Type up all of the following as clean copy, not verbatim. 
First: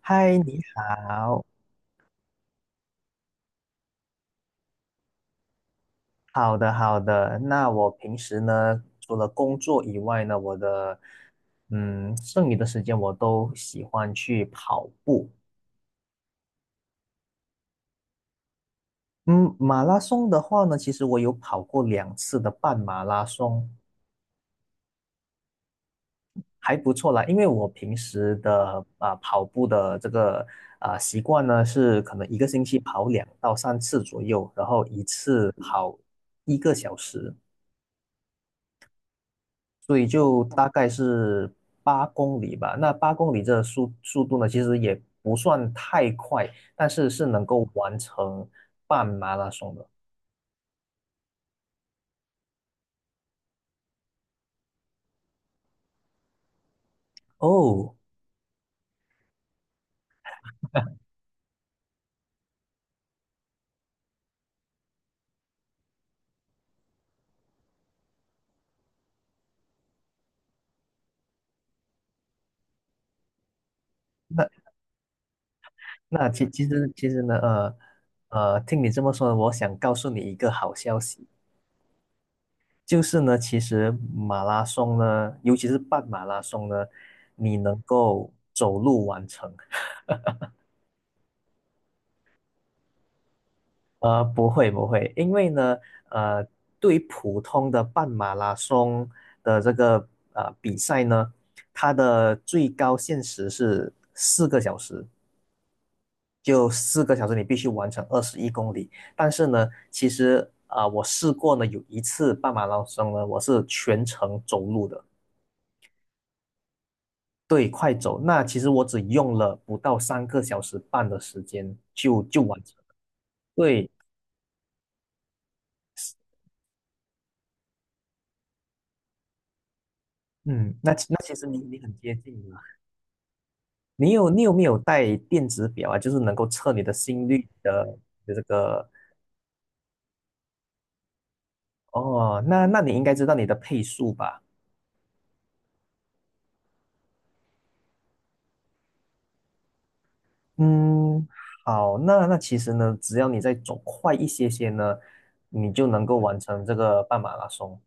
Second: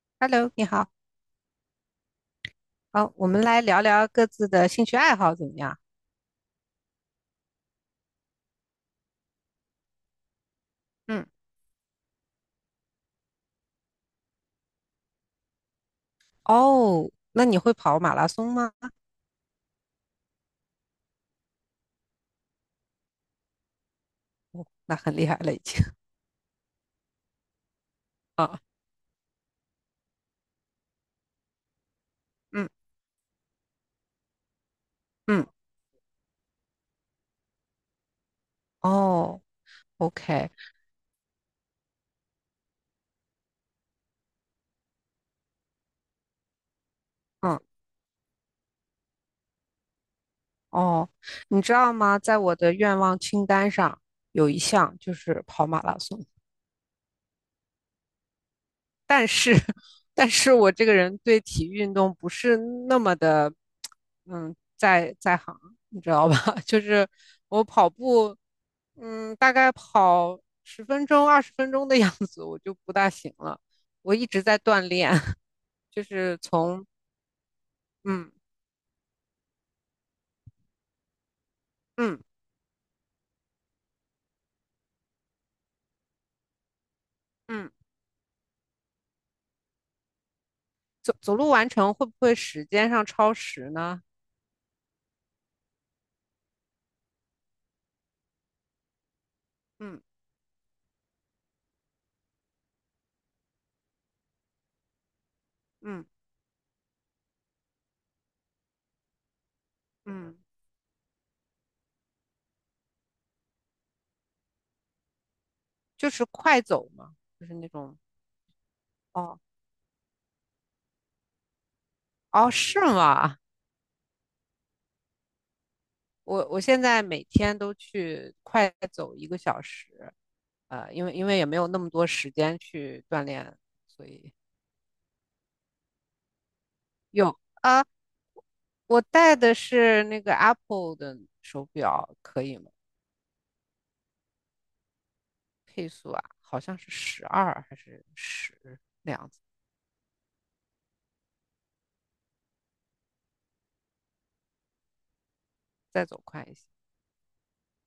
嗨，Hello，你你好，好，好，我们来聊聊各自的兴趣爱好怎么样？好的好的。那我平时呢，除了工作以外呢，我的嗯，剩余的时间我都喜欢去跑步。哦，那你会跑马拉松吗？嗯，马拉松的话呢，其实我有跑过2次的半马拉松，那很厉害了已经还不错啦。因为我平时啊。的跑步的这个习惯呢，是可能一个 星嗯期跑2到3次左右，然后一嗯，次跑一个小时。哦所以就，OK，大概是八公里吧。那八公里这速度呢，其实也不算太快，但是是能嗯够完成半马拉松的。哦，你知道吗？在我的愿望清单上有一项就是跑马拉松，哦，但是，但是我这个人对体育运动不是那么的，在行，你知道吧？就是我跑步，大概跑十分钟、20分钟的样子，我就不大行了。我一直那在锻炼，就那是其其从实其实呢，嗯听你这么说，我想告诉你一个好消息，嗯就是呢，其实马拉松呢，尤其是半马拉松呢，你嗯能够走路完成。走路完成，会不会时间上超时呢？不会不会，因为呢，呃，对于普通的半马拉松的这嗯个比赛呢，它的最高限时是四个小时，嗯就四个小时你必须完成二十一公里。但是呢，其嗯，实我试过呢，有一次半马拉松呢，我是全程走路的，就是快走嘛，就是对，那快种走。那其实我只用哦了不到3个小时半的时间就哦完成。是吗？对，我现在每天都去快走一个小时，嗯，那因其为那因其为也实没你有那你么很多接时近。间去锻炼。你有没有带电子表啊？就是能够测你的心有率啊，的这个。我戴的是那个 Apple 的手表，哦，可以那吗？那你应该知道你的配速吧？配速啊，好像是12还是十那样子，嗯，好，那其实呢，只要你再走快一些些呢，你就能再够走完快一成些。这个半马拉松。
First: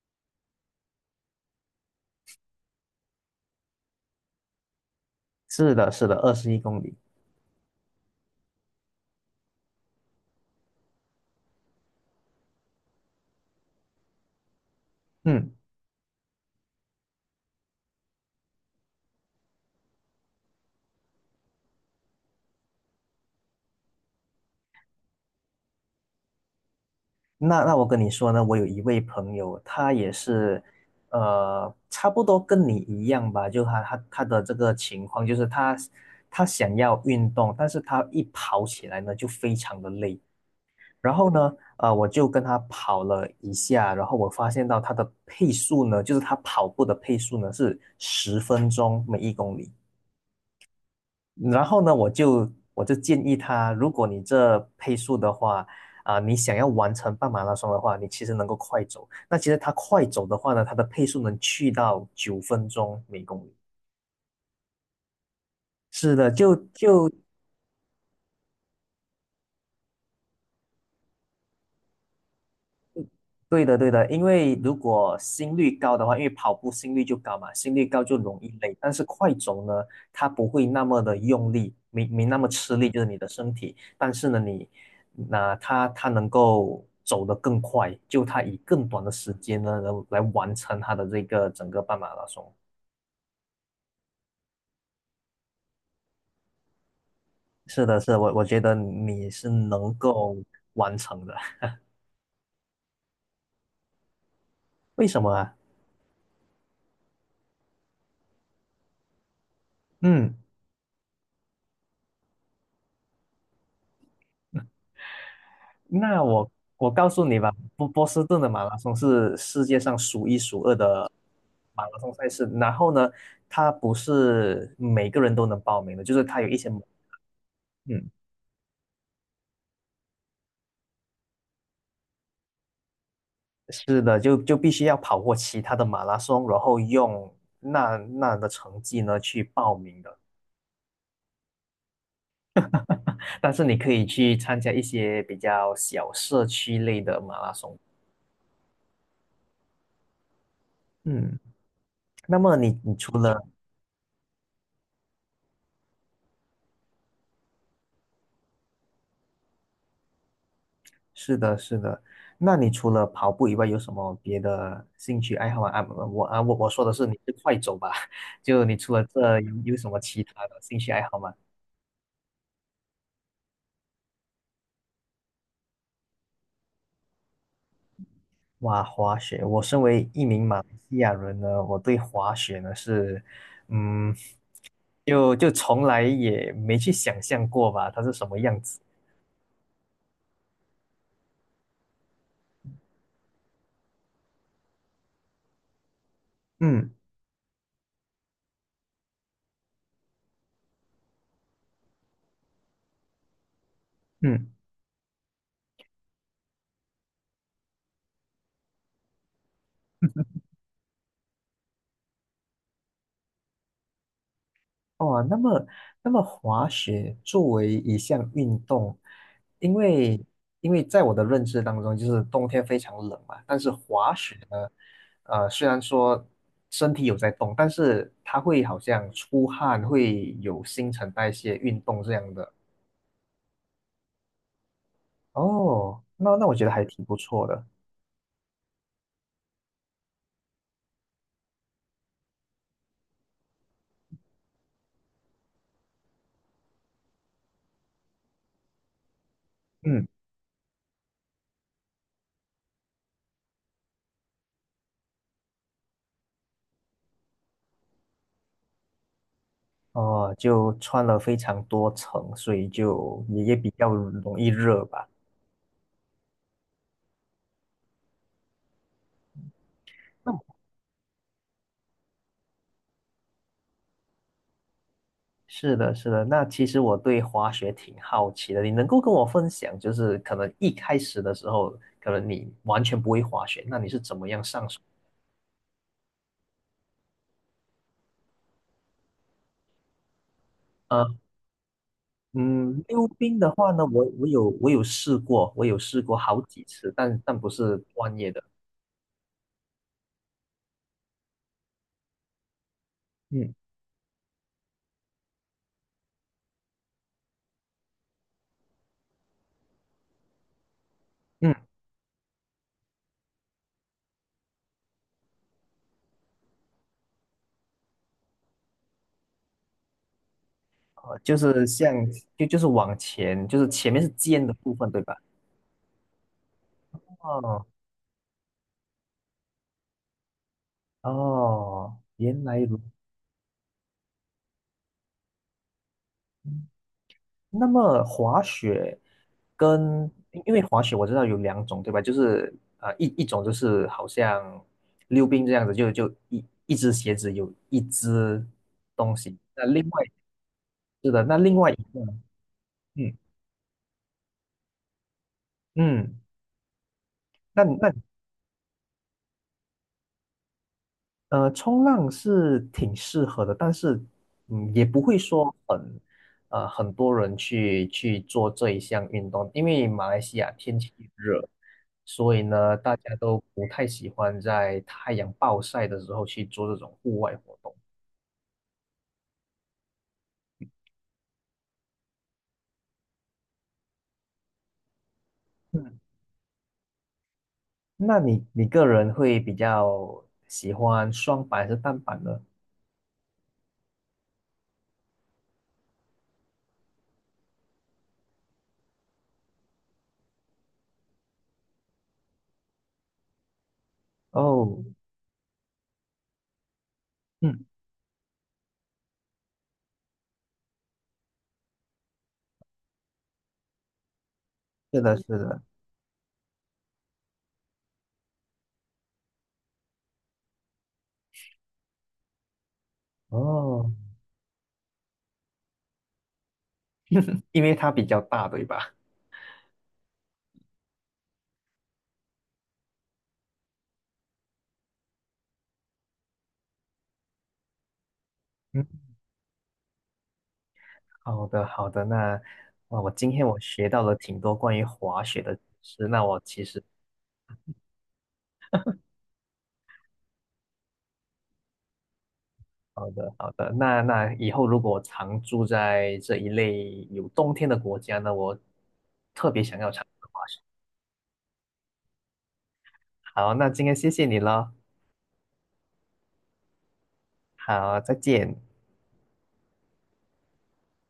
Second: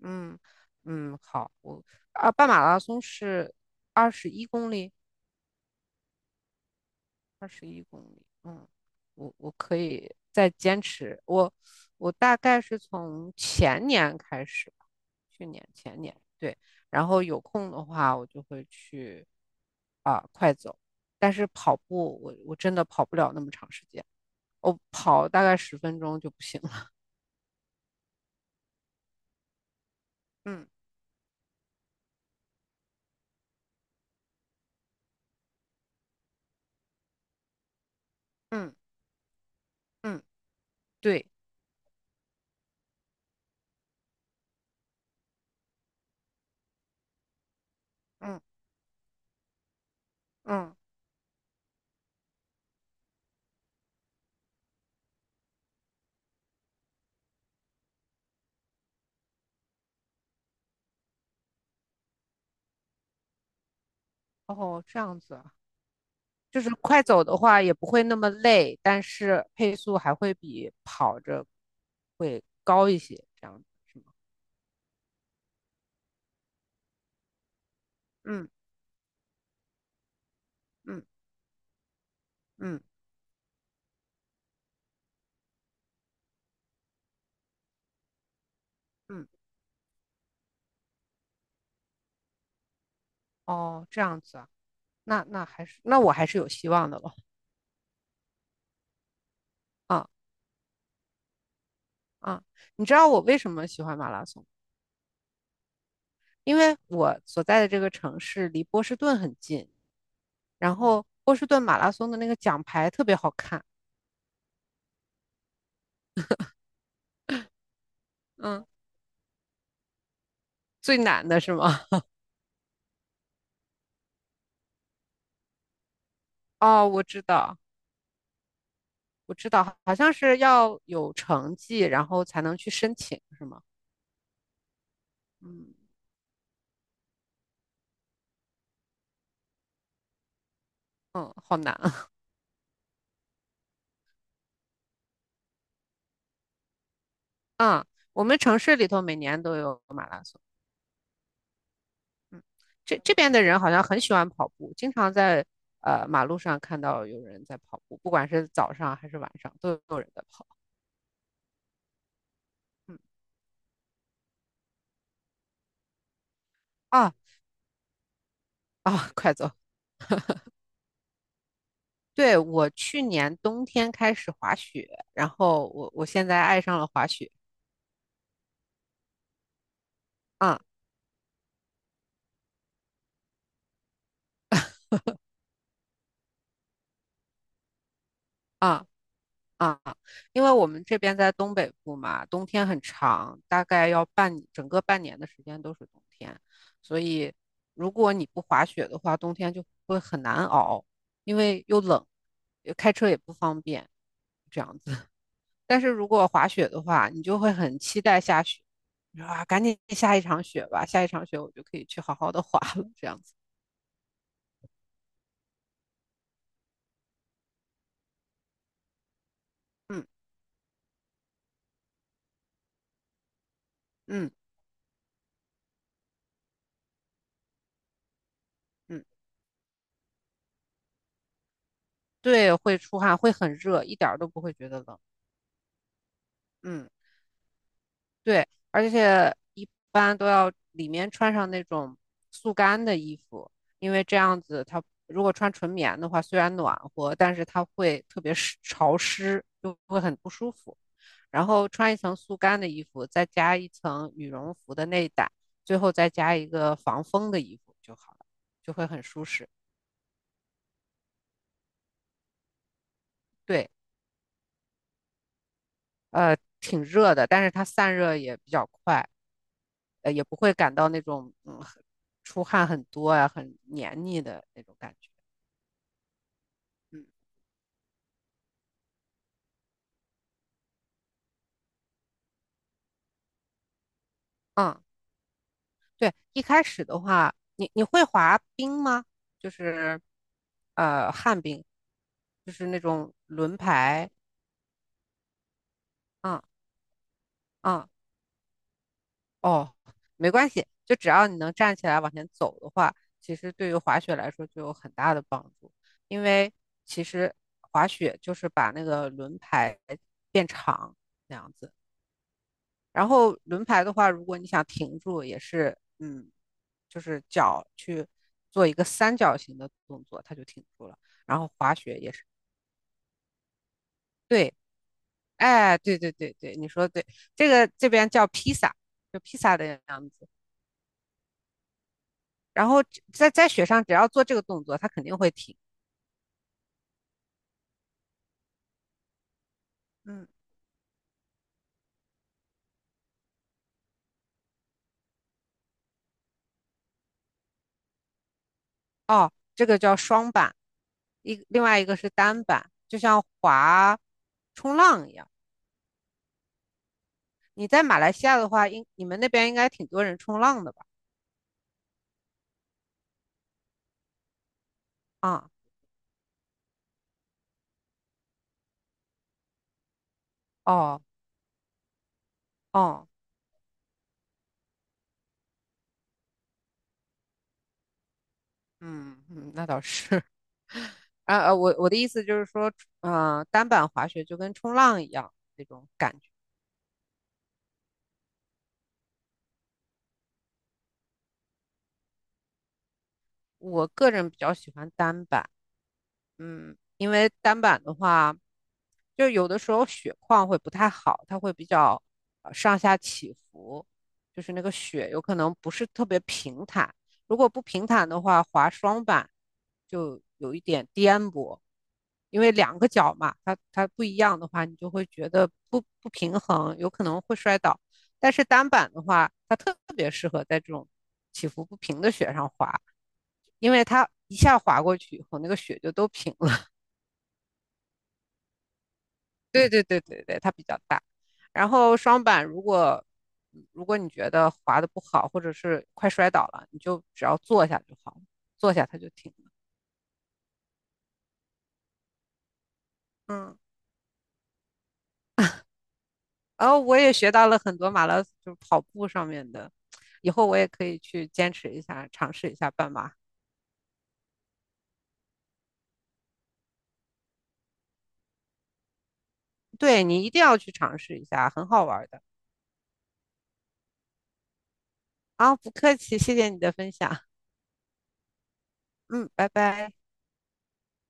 嗯嗯，好，半马拉松是二十一公里。是的，是的，二十一公里。二十一公里，嗯，我可以再坚持。我我大概是从前年开始吧，去嗯。年前年对，然后有空的话我就会去快走，但是跑步我真的跑不了那么长时间，我跑大概十分钟就不行了。那我跟你说呢，我有一位朋友，他也是，嗯差不多跟你一样吧，就他的这个情况，就是他想要运动，但是他一跑嗯起来呢就非常的累。嗯，然对，后呢，我就跟他跑了一下，然后我发现到他的配速呢，就是他跑步的配速呢是十嗯分钟每一公里。嗯，然后呢，我就建议他，如果你这配速的话，你想要完成半马拉松的话，你其实能够快走。那其实他快走的话呢，他的配速能去到9分钟每公里。哦，这样子。是的，就是快走的话也不会那么累，但是配速还会比跑着会高一些，这样对子的，对是的，吗？因为如果心率高的话，因为跑步心率就高嘛，心率高就容易嗯累。但是快走呢，它不会那么嗯的用力，没那么吃嗯力，就是你的身体。但是呢，那它能够走得更快，就它以更短的嗯，时间呢，能来完成它的这个整个半马拉松。哦，这样子啊，那我还是有希望的了是的，是的，我觉得你是能啊够完成的。啊！你知道我为什么喜欢马拉松？为什么啊？因为我所在的这个城市离波士顿很近，嗯。然后波士顿马拉松的那个奖牌特别好看，那我告诉你吧，波士顿的马嗯，拉松是世界上数一数二最的难的是吗？马拉松赛事。然后呢，它不是每个人都能报名的，就是它有一 些门。哦，我知道。嗯，我知道，好像是要有成绩，然后才能去申请，是吗？是的，就必须要跑过其他嗯的马拉松，然后用那的成绩呢去报名的。嗯，好难啊！但是你可以去参加一些比较小社区类的马拉松。嗯，我们城市里头每年都有马拉松。嗯，那嗯，么你这除边的了。人好像很喜欢跑步，经常在马路上看到有人在跑步，不管是早上还是晚上，都有人在跑。是的，是的。那你除嗯了跑步以外，有什么别的兴趣爱好吗？啊，我啊，我我说的是你啊是快走吧？就你除了啊，快这走！有什么其他的兴趣爱好吗？对，我去年冬天开始滑雪，然后我现在爱上了滑雪。哇，滑雪！我身为一名马啊来西亚人呢，我对滑雪呢是，嗯，就从来也没去想象过吧，它是什么样子。啊啊，因为我们这边在东北部嘛，冬天很长，大概要整个半年的时间都是冬天，嗯所以如果你不滑雪的话，冬天就会很难熬，因为又冷，开车也不方便，嗯。这样子。但是如果滑雪的话，你就会很期待下雪，你说啊，赶紧下一场雪吧，下一场雪我就可以去好好的滑了，这样子。哦，那么滑雪作为一项运动，因嗯为因为在我的认知当中，就是冬天非常冷嘛，但是滑嗯雪呢，虽然说身体有在动，但是它会好嗯，像出汗，会有新陈代谢运动这样的。对，会出汗，会很热，一点儿都不会觉得冷。哦，那我觉得还嗯。挺不错的。对，而且一般都要里面穿上那种速干的衣服，因为这样子它如果穿纯棉的话，虽然暖和，但是它会特别湿潮湿，就会嗯，很不舒服。然后穿一层速干的衣服，再加一层羽绒服的内胆，最后再加一个防风的衣服就好了，就会很舒适。哦，就穿了非常多层，所以就也对，比较容易热吧。挺热的，但是它散热也比较快。也不会感到那种出汗很多呀、很黏腻的那种感觉。是的，是的。那其实我嗯对滑雪挺好奇的，你能够跟我分享，就是可能一开始的时候，可能你完全不会滑雪，那你是怎么样上手？嗯，对，一开始的话，你会滑冰吗？就是呃，旱冰，就是那嗯，溜种冰的轮话呢，我排。我有我有试过，我有试过好嗯几次，但不是嗯，专业的。哦，没关系，就只要你能站起来往前走的话，其实嗯对于滑雪来说就有很大的帮助。因为其实滑雪就是把那个轮排变长，那样嗯。子。然后轮排的话，如果你想停住，也是，就是脚去做一个三角形的动作，它就停住了。就然后是滑像雪也是，就就是往前，就是前面是尖的对，部分，对吧？哎，对对对对，你说的对，这哦个这边叫披萨，就披萨的样子。哦。原来然如后在雪上，只要做这个动作，它肯定会停。那么滑雪跟嗯因因为滑雪我知道有两种，对吧？就是一种就是好像溜冰这样子，就一只鞋子有一只东哦，西。那这个另叫外。双板，是的，那另另外一外一个个。是单板，就嗯像滑冲浪一样。嗯。那你在那马来西亚的话，你们那边应该挺多人冲浪的吧？呃，冲浪是挺适合的，但是，也不会啊、说很多人去做这一项运动，因为马来西亚天气哦。热，所以呢，大哦，家都不太喜欢在太阳暴晒的时候去做这种户外活动。嗯嗯，那倒是。我的意思就是说，单板滑雪就跟冲浪一样那种嗯，感觉。那你个人会比较喜欢双板还是单板呢？我个人比较喜欢单板，因为单板的话，就有的时候雪况会不太好，它会比较上下起伏，就是那个哦，雪有可能不是特别平坦。如果不嗯，平坦的话，滑双板就有一点颠簸，因为两个脚嘛，它不一样的话，你就是会的，是觉得的，不平衡，有可能会摔倒。但是单板的话，它特别适合在这种起伏不平的雪上滑，因为哦，它一下滑过去以后，那个雪就都平了。因为它比较大，对吧？对对对对对，它比较大。然后双板如果你觉得滑的不好，或者是快摔倒了，你就只要坐下就好了，坐下嗯。它就停了。好的，好的。那我今天嗯，我学到了挺多关于滑雪的知识。那我其然后实我也学到了很多马拉松就是跑步上面的，以后我也可以去坚持一下，尝试一下半好马。的，好的。那以后如果我常住在这一类有冬天的国家呢，我特别想要尝对你一定试。要去尝试一下，很好玩的。好，那今天谢谢你了。啊，不客气，谢谢你的分享。好，再见。嗯，拜拜。